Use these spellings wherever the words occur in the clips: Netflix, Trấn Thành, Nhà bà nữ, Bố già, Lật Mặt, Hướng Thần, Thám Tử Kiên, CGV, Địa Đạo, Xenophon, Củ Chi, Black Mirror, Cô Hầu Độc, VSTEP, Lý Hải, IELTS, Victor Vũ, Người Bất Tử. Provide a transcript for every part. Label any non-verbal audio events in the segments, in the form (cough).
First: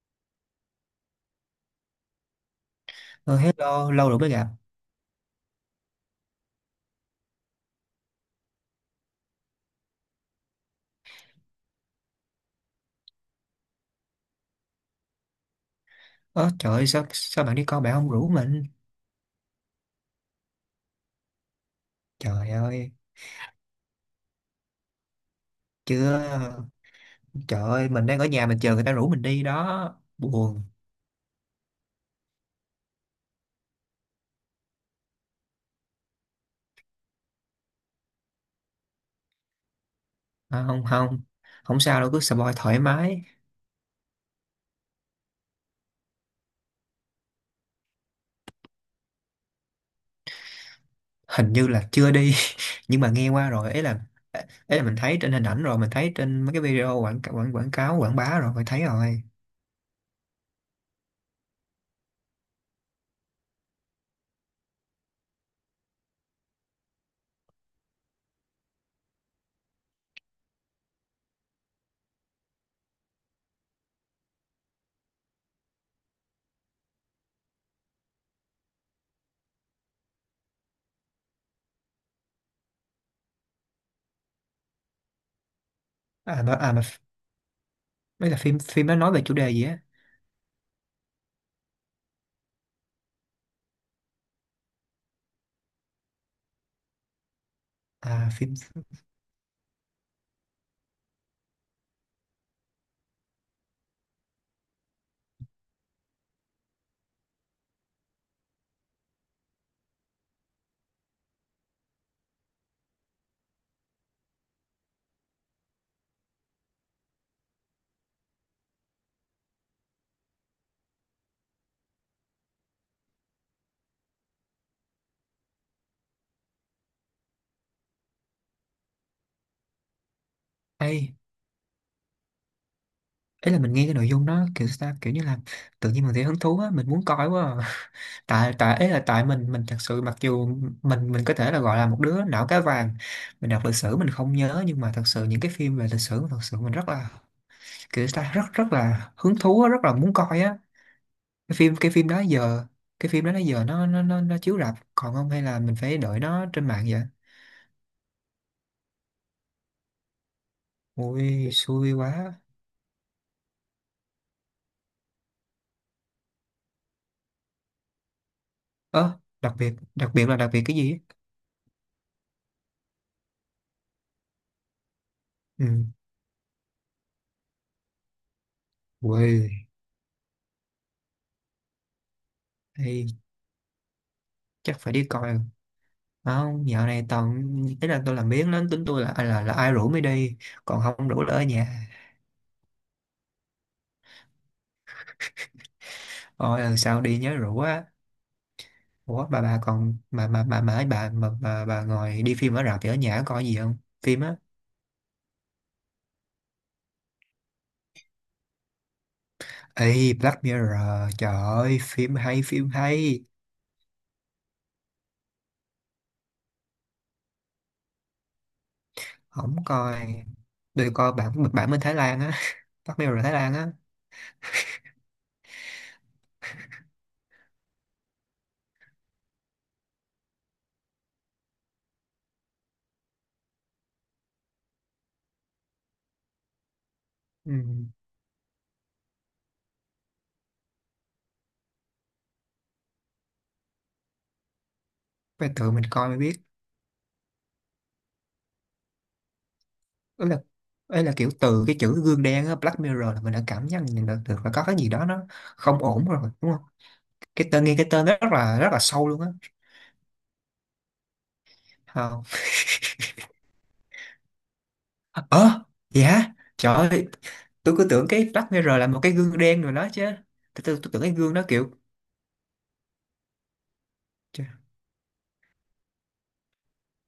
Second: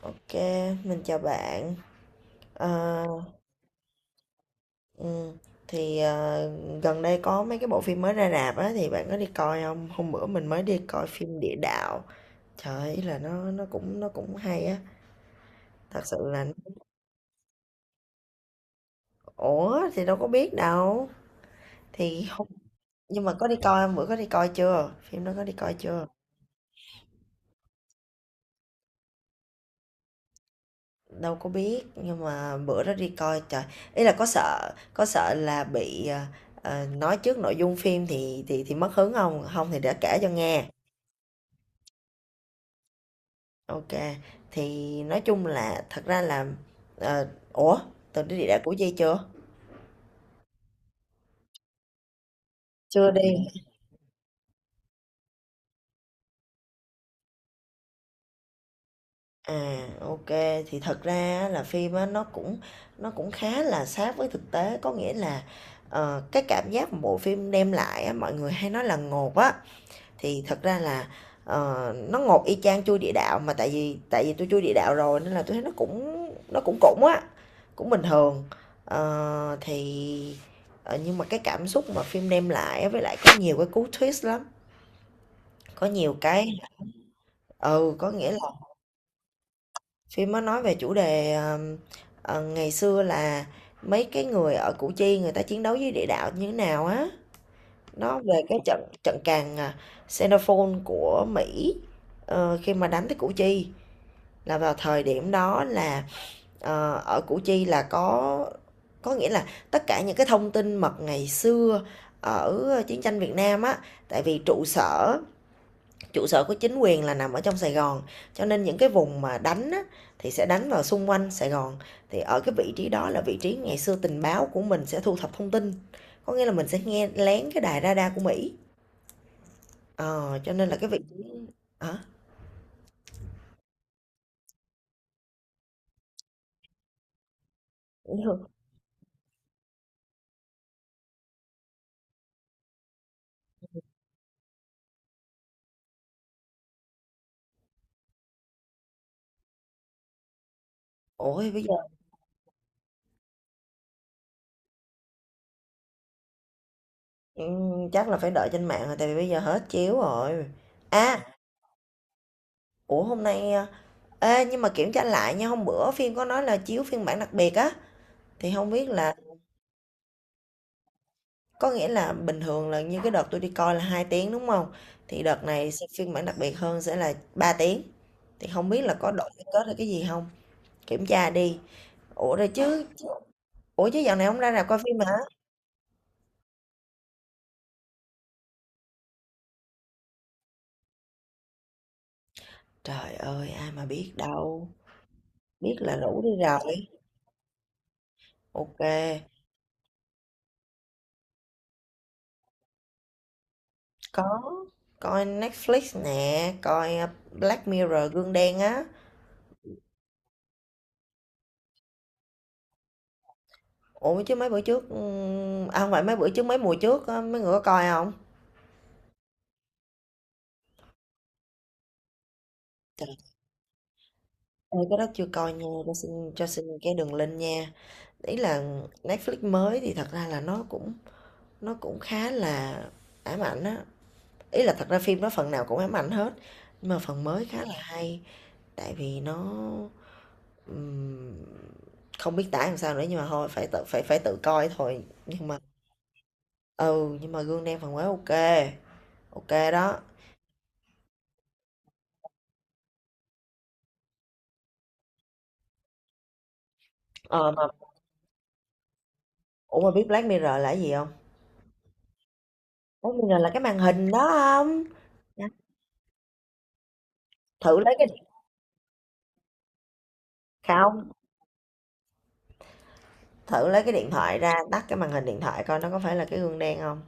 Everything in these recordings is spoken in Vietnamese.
Ok, mình chào bạn. Ờ, Ờ, hello, lâu rồi mới gặp. ừ, thì gần đây có mấy cái bộ phim mới ra rạp á thì bạn có đi coi không? Hôm bữa mình mới đi coi phim Địa Đạo. Trời ơi, ý là nó cũng hay á. Thật sự là. Ơ trời ơi, sao bạn đi coi bạn không rủ mình? Ủa thì đâu có biết đâu. Thì không. Trời ơi, Nhưng mà có đi coi không? Bữa có đi coi chưa? Phim đó có đi coi chưa? chưa. Trời ơi, mình đang ở nhà mình chờ người ta rủ mình đi đó. Buồn. Đâu có biết nhưng mà bữa đó đi coi trời. Ý là có sợ là bị nói trước nội dung phim thì mất hứng không? Không thì để kể cho nghe. À, không, không. Không sao đâu, cứ spoil thoải mái. OK, thì nói chung là thật ra là ờ, ủa, Tường đi địa đạo Củ Chi chưa? Hình như là chưa đi. (laughs) Nhưng mà Chưa nghe đi. qua rồi, ấy là mình thấy trên hình ảnh rồi, mình thấy trên mấy cái video quảng quảng quảng cáo, quảng bá rồi, mình thấy rồi. À, ok, thì thật ra á, là phim á nó cũng khá là sát với thực tế có nghĩa là cái cảm giác mà bộ phim đem lại á, mọi người hay nói là ngột á. Thì thật ra là, nó ngột y chang chui địa đạo, mà tại vì tôi chui địa đạo rồi nên là tôi thấy nó cũng cũng á, cũng bình thường. Thì, nhưng mà cái cảm xúc mà phim đem lại với lại có nhiều cái cú twist lắm, có nhiều À cái. mà, à, mà Ừ, có mấy nghĩa là là phim phim nó nói về chủ đề gì á? phim nó nói về chủ đề, ngày xưa là mấy cái người ở Củ Chi người ta chiến đấu với địa đạo như thế nào á. Nó À về phim cái trận trận càn, Xenophon của Mỹ, khi mà đánh tới Củ Chi. Là vào thời điểm đó là, ở Củ Chi là có nghĩa là tất cả những cái thông tin mật ngày xưa ở chiến tranh Việt Nam á, tại vì trụ sở, trụ sở của chính quyền là nằm ở trong Sài Gòn, cho nên những cái vùng mà đánh á, thì sẽ đánh vào xung quanh Sài Gòn. Thì ở cái vị trí đó là vị trí ngày xưa tình báo của mình sẽ thu thập thông tin, có nghĩa là mình sẽ nghe lén cái đài radar của Mỹ. Ờ, cho nên là cái vị ấy. trí, hả? Ý là mình nghe cái nội dung đó kiểu sao ta, kiểu như là tự nhiên mình thấy hứng thú á, mình muốn coi quá à. (laughs) tại tại ấy là tại mình thật sự, mặc dù mình có thể là gọi là một đứa não cá vàng, mình đọc lịch sử mình không nhớ, nhưng mà thật sự những cái phim về lịch sử thật sự mình rất là kiểu sao ta, rất rất là hứng thú á, rất là muốn coi á. Ủa, cái bây giờ. phim cái phim đó giờ, cái phim đó đó giờ nó chiếu rạp còn không, hay là mình phải đợi nó trên mạng vậy? Chắc là phải đợi trên mạng rồi tại vì bây giờ hết chiếu rồi. Ui À, xui quá. ủa hôm nay à, ê nhưng mà kiểm tra lại nha, hôm bữa phim có nói là chiếu phiên bản đặc biệt á thì không biết là, Ơ đặc biệt là đặc biệt cái gì? có nghĩa là bình thường là như cái đợt tôi đi coi là 2 tiếng đúng không? Thì đợt Ừ. này sẽ phiên bản đặc biệt hơn sẽ là 3 tiếng. Thì không biết là có đổi cái kết Ui. hay cái gì không? Kiểm tra đi. Ủa rồi chứ, Hay. ủa chứ dạo này không ra rạp Chắc coi phải phim đi hả? coi. Không, dạo này toàn, ý là tôi làm biếng lắm, tính tôi là à, là là ai rủ mới đi, còn không rủ là ở nhà. Trời ơi, ai mà biết đâu. Biết là rủ đi Rồi lần rồi. sau đi nhớ rủ á. Ok. Ủa bà còn mà ấy bà mà bà ngồi đi phim ở rạp thì ở nhà có coi gì không? Phim á? Có, coi Netflix nè, coi Black Mirror gương đen á. Ê Black Mirror, trời ơi phim hay phim hay. Ủa chứ mấy bữa trước, à không phải mấy bữa trước, mấy mùa trước á, mấy người có coi không? Không coi. Tôi coi bản bản bên Thái Lan á. (laughs) Black Trời Mirror Thái Lan á. ơi, cái đó chưa coi nha, cho xin cái đường link nha. Ý là Netflix mới thì thật ra là nó cũng khá là ám ảnh á. Ý là thật ra phim đó phần nào cũng ám ảnh hết, nhưng mà phần mới Ừ. khá là hay. Tại vì nó, ừm, không biết tả làm sao nữa nhưng mà thôi phải tự coi thôi nhưng Phải mà. tự mình coi mới biết. Ừ, nhưng mà gương đen phản quang ok. Ok đó. Ấy là ấy là kiểu từ cái chữ gương đen á, Black Mirror là mình đã cảm nhận được được là có cái gì đó nó không ổn rồi đúng không? Cái Ờ mà tên nghe, cái tên rất là sâu luôn á. Ủa mà biết Black Mirror là cái gì không? Ờ. Black Mirror là cái màn hình đó không? Dạ. Ờ. Dạ. Trời ơi, tôi Thử cứ lấy cái tưởng điện- cái Black Mirror là một cái gương đen rồi đó chứ. Tôi tưởng cái Không, gương đó kiểu. thử lấy cái điện thoại Trời, ra, tắt cái màn hình điện thoại coi nó có phải là cái gương đen không.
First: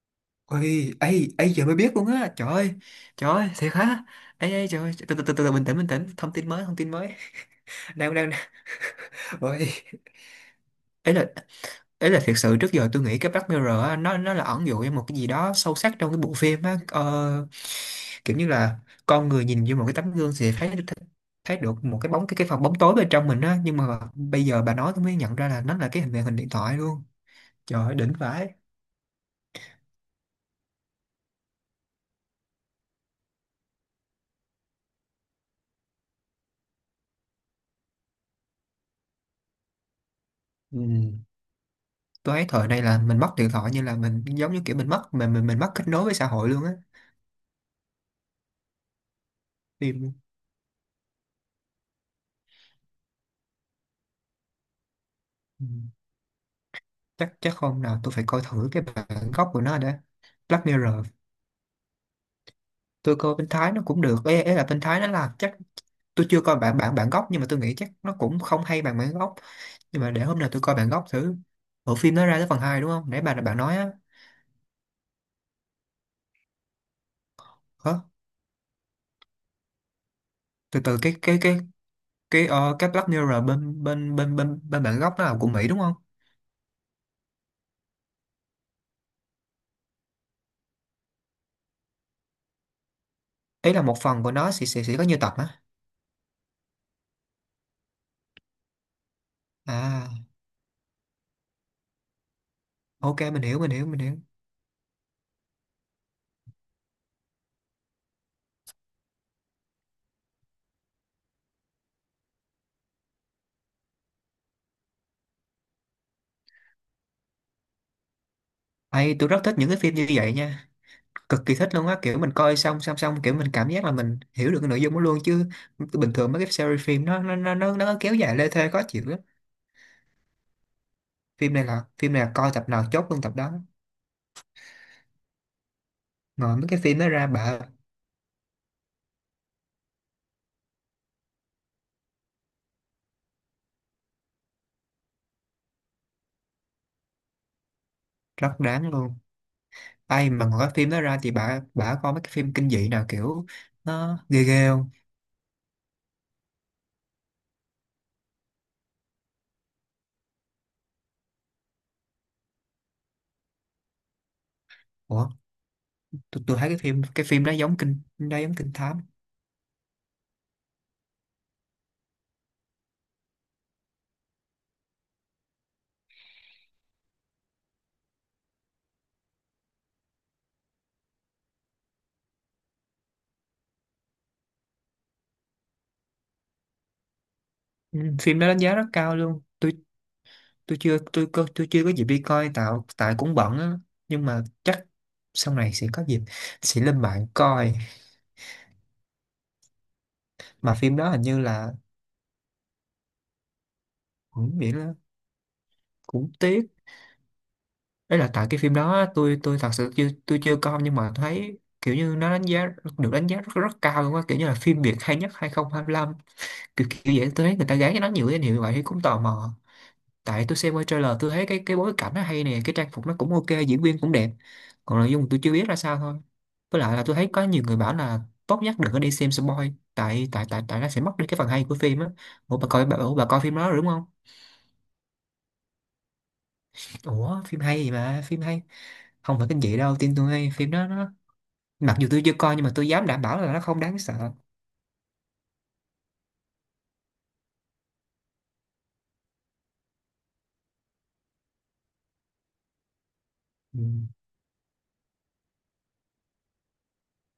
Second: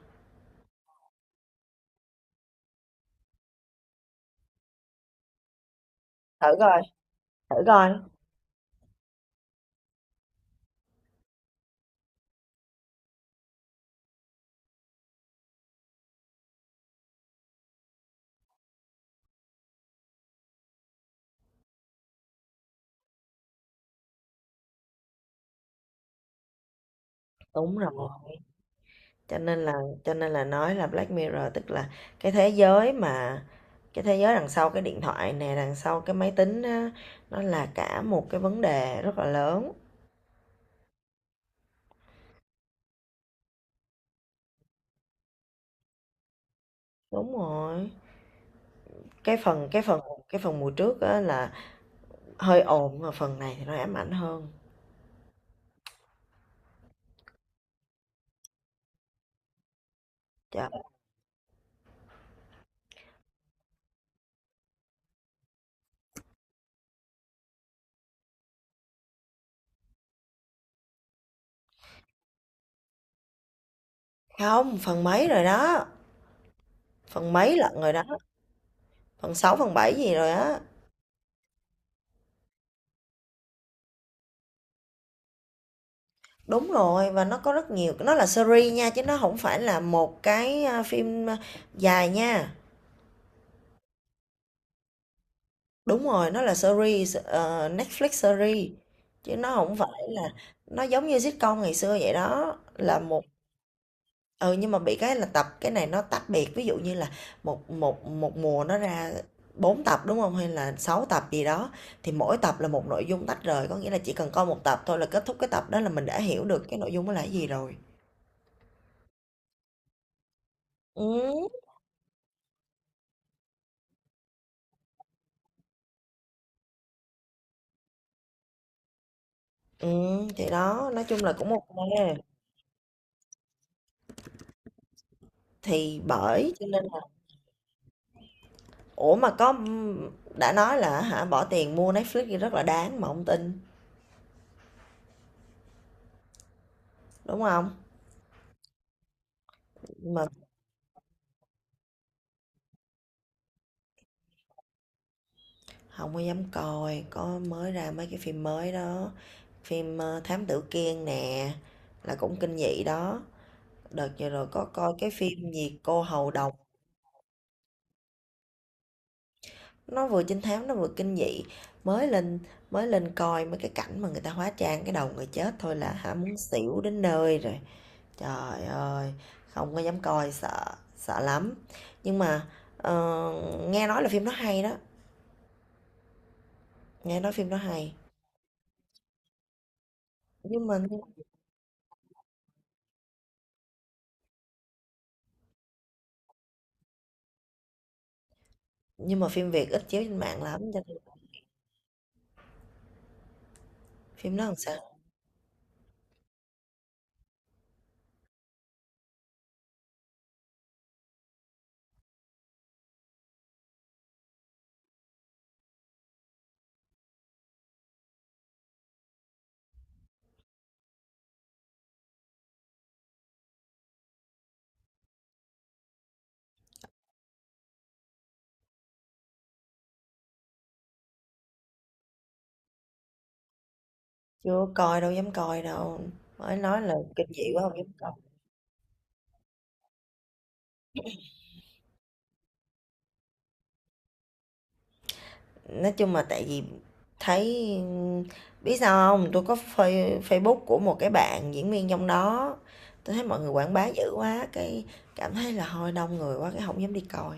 ôi ấy ấy giờ mới biết luôn á, trời ơi. Trời ơi thiệt hả. Ấy ấy trời ơi, từ từ, bình tĩnh bình tĩnh, thông Thử tin mới thông coi, tin mới. thử coi. (laughs) đang đang đang. (laughs) Ôi, ấy là, đấy là thiệt sự trước giờ tôi nghĩ cái Black Mirror á, nó là ẩn dụ em một cái gì đó sâu sắc trong cái bộ phim á, kiểu như là con người nhìn vô một cái tấm gương thì thấy, thấy được một cái bóng, cái phần bóng tối bên trong mình á, nhưng mà bây giờ bà nói tôi mới nhận ra là nó là cái hình màn hình điện thoại luôn. Đúng Trời rồi. ơi, đỉnh vãi. Cho nên là, cho nên là nói là Black Mirror tức là cái thế giới mà cái thế giới đằng sau cái điện thoại nè, đằng sau cái máy tính á, nó là cả một cái vấn đề rất là lớn. Ừ. Tôi thấy thời này là mình mất điện thoại như là mình, giống như kiểu mình mất, mình mất kết nối với xã hội luôn á. Đúng rồi. Cái phần cái phần Phim. cái phần mùa trước á là hơi ồn mà phần này thì nó ám ảnh hơn. Ừ. chắc chắc hôm nào tôi phải coi thử cái bản gốc của nó đã. Black Chà, Mirror. Tôi coi bên Thái nó cũng được, ấy là bên Thái nó là chắc, tôi chưa coi bản bản bản gốc, nhưng mà tôi nghĩ chắc nó cũng không hay bằng bản gốc, nhưng mà để hôm nào tôi coi bản gốc thử. Bộ phim nó ra tới phần 2 đúng không nãy bạn bạn nói á? không, phần mấy rồi đó, phần mấy lận Hả? rồi đó, phần 6 phần 7 gì rồi á. Từ từ cái cái Black Mirror bên bên bên bên bên bản gốc nó là của Mỹ đúng không? Đúng rồi, và nó có rất nhiều, nó là series nha, chứ nó không phải là một cái, a, phim, a, dài nha. Ý là một phần của nó sẽ có nhiều tập á. Đúng rồi, nó là series, Netflix series, chứ nó không phải À là, nó giống như sitcom ngày xưa vậy đó, là ok, một. mình hiểu mình hiểu mình hiểu. Ừ, nhưng mà bị cái là tập cái này nó tách biệt, ví dụ như là một một một mùa nó ra 4 tập, đúng không? Hay là 6 tập gì đó, thì mỗi tập là một nội dung tách rời, có nghĩa là chỉ cần coi một tập thôi là kết thúc cái tập đó là mình đã hiểu được cái nội dung đó là cái gì rồi. Ây, tôi rất thích những cái phim như vậy nha, cực Ừm, kỳ thích luôn á, kiểu mình coi xong xong xong, kiểu mình cảm giác là mình hiểu được cái nội dung đó luôn, chứ bình thường mấy cái series phim nó kéo dài lê thê khó chịu lắm. Thì đó, nói chung là cũng phim này ô. là phim này là coi tập nào chốt luôn tập đó. Thì bởi Ngồi cho mấy cái nên phim là, đó ra bà. ủa, mà có, đã nói là hả bỏ tiền mua Netflix thì rất là đáng mà hông tin, đúng không? Rất đáng luôn. Nhưng mà Ai mà ngồi cái phim đó ra thì bà coi mấy cái phim kinh dị nào kiểu nó ghê ghê không? hông có dám coi, có mới ra mấy cái phim mới đó. Phim, Thám Tử Kiên nè, là cũng kinh dị đó. Đợt vừa rồi có coi cái Ủa, phim gì Cô Hầu tôi, Độc, tôi thấy cái phim đó giống kinh thám. nó vừa trinh thám nó vừa kinh dị. Mới lên mới lên coi mấy cái cảnh mà người ta hóa trang cái đầu người chết thôi là hả muốn xỉu đến nơi rồi. Trời ơi, không có dám coi sợ, sợ lắm. Nhưng mà ờ, nghe nói là phim nó hay đó, nghe nói phim nó hay. Ừ, phim đó đánh giá rất cao luôn. Nhưng tôi mà chưa tôi có tôi chưa có dịp đi coi tại cũng bận á, nhưng mà chắc sau này sẽ có dịp, sẽ lên mạng coi. nhưng mà phim Việt ít chiếu trên mạng lắm Mà cho phim nên đó hình như là phim nó cũng làm sao. miễn là cũng tiếc, đấy là tại cái phim đó á, tôi thật sự chưa coi, nhưng mà thấy kiểu như nó đánh giá, được đánh giá rất rất cao luôn á, kiểu như là phim Việt hay nhất 2025, kiểu kiểu vậy. Tôi thấy người ta gán cho nó nhiều danh hiệu như vậy thì cũng tò mò, tại tôi xem qua trailer tôi thấy cái bối cảnh nó hay nè, cái trang phục nó cũng ok, diễn viên cũng đẹp, còn nội dung tôi chưa biết ra sao thôi. Với lại là tôi thấy có nhiều người bảo là tốt nhất đừng có đi xem spoil, tại tại tại tại nó sẽ mất đi cái phần hay của phim á. Ủa bà coi phim đó rồi đúng không? Chưa coi đâu dám coi đâu. Mới nói là kinh Ủa dị phim quá không hay dám gì coi. mà phim hay, không phải kinh dị đâu tin tôi, hay phim đó nó, mặc dù tôi chưa coi nhưng mà tôi dám đảm bảo là nó không đáng sợ. Nói chung là tại vì thấy, biết sao không? Tôi có Facebook của một cái bạn diễn viên trong đó. Tôi thấy mọi người quảng Ừ. bá dữ quá, cái cảm thấy là hơi đông người quá cái không dám đi coi.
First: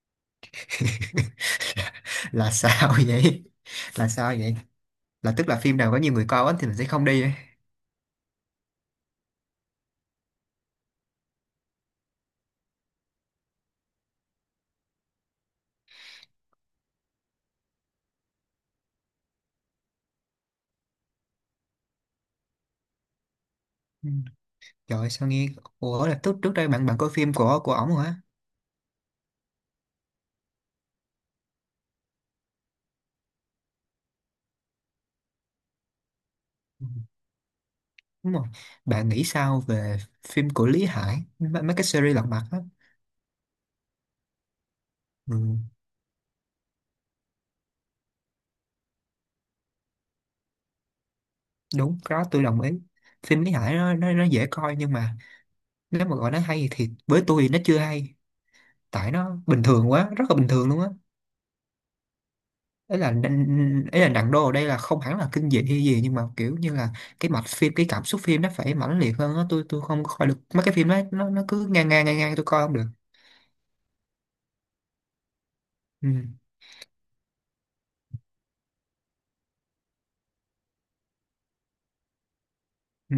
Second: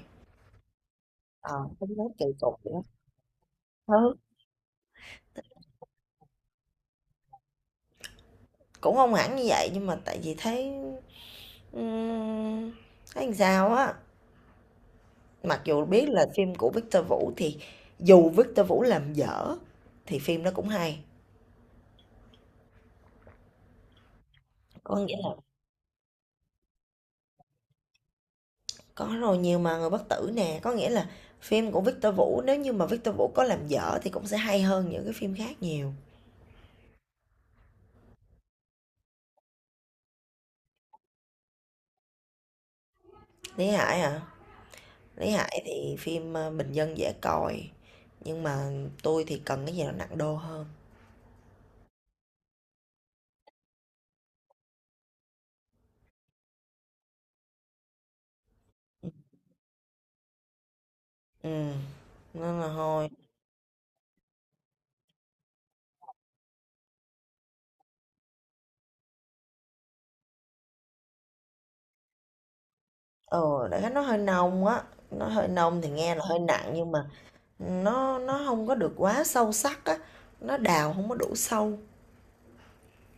(laughs) Ờ, không dám kỳ Là cục nữa. sao vậy? Là Ừ. sao vậy? Là tức là phim nào có nhiều người coi quá thì mình sẽ không đi ấy. Cũng không hẳn như vậy nhưng mà tại vì thấy, ừm, thấy làm sao á. Mặc dù biết là phim của Victor Vũ thì dù Victor Vũ làm dở thì phim nó cũng hay. Có Trời nghĩa. sao nghe. Ủa là trước trước đây bạn bạn coi phim của ổng rồi hả? Có rồi, nhiều mà, Người Bất Tử nè, có nghĩa là phim của Victor Vũ nếu như mà Victor Vũ có làm dở thì cũng sẽ hay hơn những cái phim khác nhiều. Ừ. Đúng rồi. Bạn nghĩ sao về phim của Lý Hải mấy, cái series lật mặt á? Lý Hải hả? Lý Ừ, Hải thì phim bình dân dễ coi, nhưng mà tôi thì cần cái gì nó nặng đô hơn. đúng, cái đó tôi đồng ý. Phim Lý Hải nó dễ coi nhưng mà, nếu mà gọi nó hay thì với tôi thì nó chưa hay. Tại nó bình thường quá, rất là bình thường luôn á. Ừ, nên là Ấy là thôi. ấy là nặng đô ở đây là không hẳn là kinh dị hay gì, nhưng mà kiểu như là cái mạch phim, cái cảm xúc phim nó phải mãnh liệt hơn á. Tôi không coi được mấy cái phim đó, nó cứ ngang ngang ngang ngang, tôi coi không được. Ờ, Đại khái nó hơi nông á, nó hơi nông thì Ừ. nghe là hơi nặng nhưng mà nó không có được quá sâu sắc á, nó đào không có đủ sâu. Ừ.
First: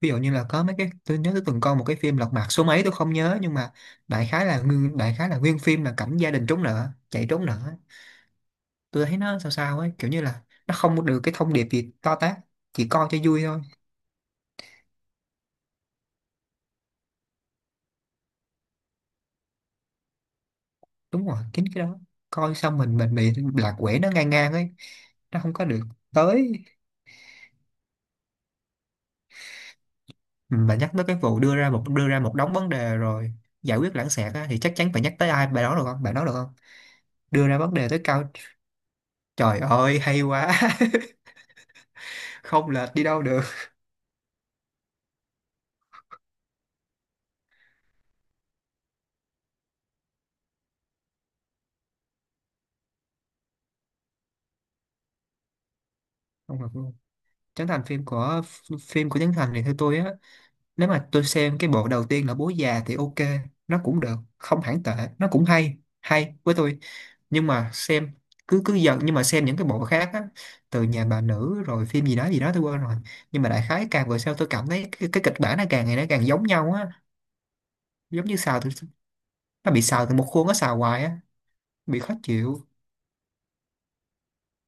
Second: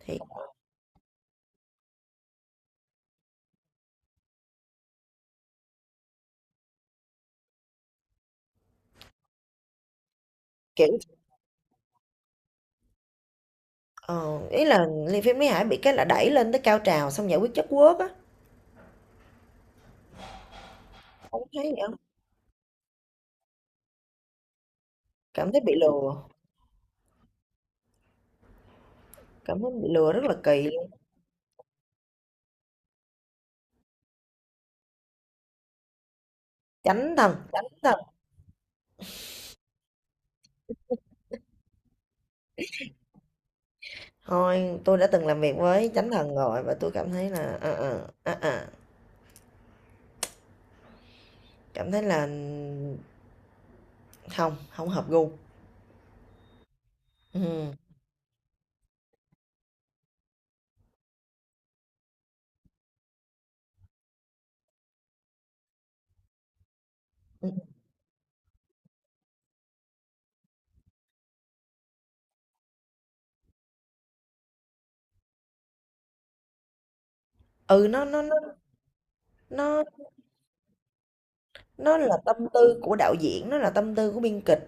Ví dụ Thì như là có mấy cái tôi nhớ tôi từng coi một cái phim Lật Mặt số mấy tôi không nhớ, nhưng mà đại khái là nguyên phim là cảnh gia đình trốn nợ chạy trốn nợ. Tôi thấy nó sao sao ấy, kiểu như là nó kiểu, không được cái thông điệp gì to tát, chỉ coi cho vui thôi. ờ, ý là phim Lý Hải bị cái là đẩy lên tới cao trào xong giải quyết chất quốc á. Đúng rồi Không thấy chính vậy cái không? đó. Coi xong mình bị lạc quẻ, nó ngang ngang ấy, nó Cảm không thấy có bị được lừa. tới. Cảm thấy bị lừa rất là kỳ Mà luôn. nhắc tới cái vụ đưa ra một đống vấn đề rồi giải quyết lãng xẹt á, thì chắc chắn phải nhắc tới ai, bạn nói được không bạn nói được không? Chánh thần, Đưa ra chánh vấn đề thần. tới cao, trời ơi hay quá. (laughs) Không lệch đi đâu được. Thôi, tôi đã từng làm việc với chánh thần rồi và tôi cảm thấy là cảm thấy là không, không hợp gu. Không hợp. Ừ. Trấn Thành, phim của, phim của Trấn Thành thì theo tôi á, nếu mà tôi xem cái bộ đầu tiên là Bố Già thì ok, nó cũng được không hẳn tệ, nó cũng hay hay với tôi. Nhưng Ừ. mà xem, cứ cứ dần, nhưng mà xem những cái bộ khác á, từ Nhà Bà Nữ rồi phim gì đó tôi quên rồi, nhưng mà đại khái càng về sau tôi cảm thấy cái kịch bản nó càng ngày nó càng giống nhau á. Ừ, Giống như xào từ, nó bị nó xào từ một khuôn, nó xào hoài á, nó bị khó là tâm chịu. tư của đạo diễn, nó là tâm tư của biên kịch.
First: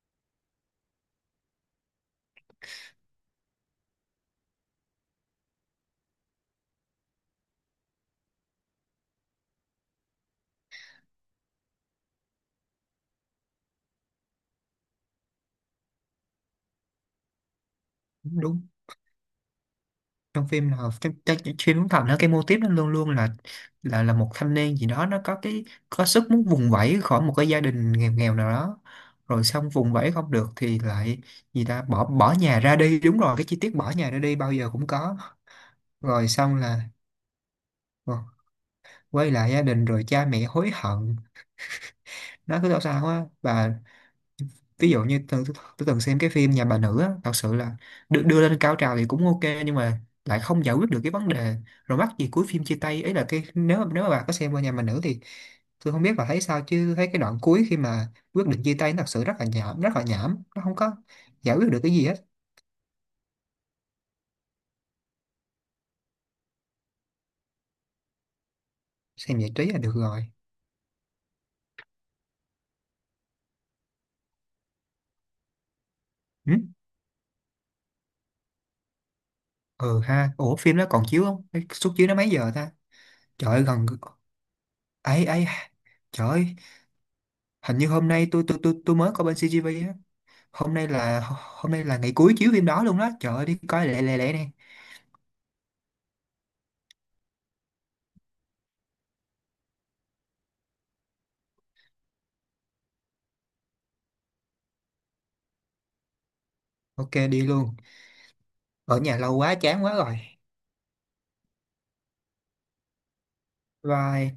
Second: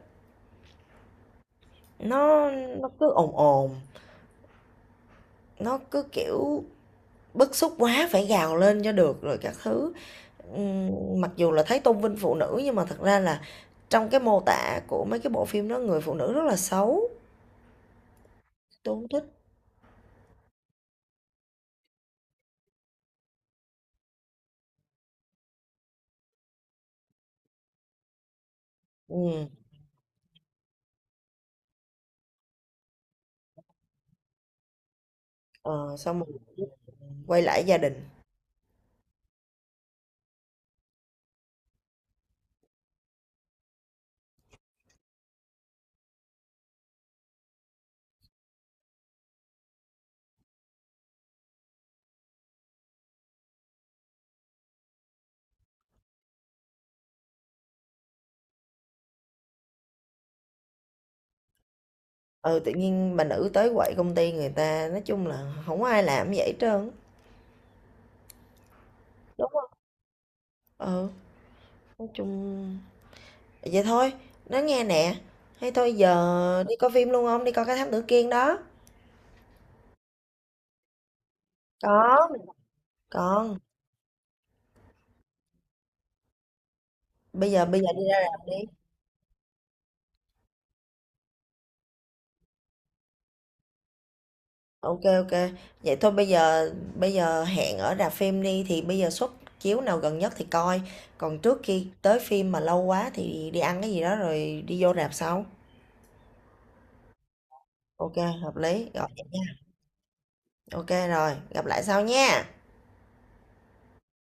Nó cứ ồn ồn, nó cứ kiểu. Bức xúc quá phải gào lên cho được rồi các thứ. Mặc dù là thấy tôn vinh phụ nữ nhưng mà thật ra là trong cái mô tả của mấy cái bộ phim đó người phụ nữ rất là xấu, Đúng. tôi không thích. Trong phim là trong, trong, trong phim Hướng Thần nó, cái mô típ nó luôn luôn là là một thanh niên gì đó, nó có cái có sức muốn vùng vẫy khỏi một cái gia đình nghèo nghèo nào đó, rồi Ừm, xong vùng vẫy không được thì lại gì ta, bỏ bỏ nhà ra đi. Đúng rồi, cái chi tiết bỏ nhà ra đi bao giờ cũng có, ờ, Xong rồi rồi xong là, quay lại gia đình. ờ, quay lại gia đình, rồi cha mẹ hối hận, nó cứ sao sao á. Và ví dụ như tôi từng xem cái phim Nhà Bà Nữ á, thật sự là được đưa lên cao trào thì cũng ok, nhưng mà lại không giải quyết được cái vấn đề, rồi mắc gì cuối phim chia tay. Ấy là cái, nếu nếu mà bà có xem qua Nhà Bà Nữ thì tôi không biết bà thấy sao, chứ thấy cái đoạn cuối khi mà quyết định chia tay nó thật sự rất là nhảm rất là nhảm, nó không có giải quyết được cái gì hết. Ừ, tự nhiên bà nữ tới quậy công ty người ta, nói chung là không có ai làm như vậy hết trơn. Xem Đúng giải không? trí là được rồi. Ừ, nói chung vậy thôi, nói nghe nè, hay thôi Ừ. giờ đi coi phim luôn không? Đi coi cái Thám Tử Kiên đó. Ừ ha, ủa phim nó còn chiếu không? Cái suất chiếu nó Có, mấy giờ ta? Trời còn ơi gần, ấy ấy trời ơi. bây giờ Hình bây giờ như đi hôm ra nay rạp tôi đi. tôi tôi tôi mới có bên CGV á. Hôm nay là ngày cuối chiếu phim đó luôn đó, trời ơi đi coi lẹ lẹ lẹ nè. OK, OK. Vậy thôi bây giờ hẹn ở rạp phim đi thì bây giờ suất chiếu nào gần nhất thì coi. Còn trước khi tới phim mà lâu quá thì đi ăn cái gì đó rồi đi vô rạp sau. Ok đi luôn. OK, hợp lý. Ở Gọi nhà vậy lâu nha. quá chán quá rồi. OK rồi, gặp lại sau nha. Bye.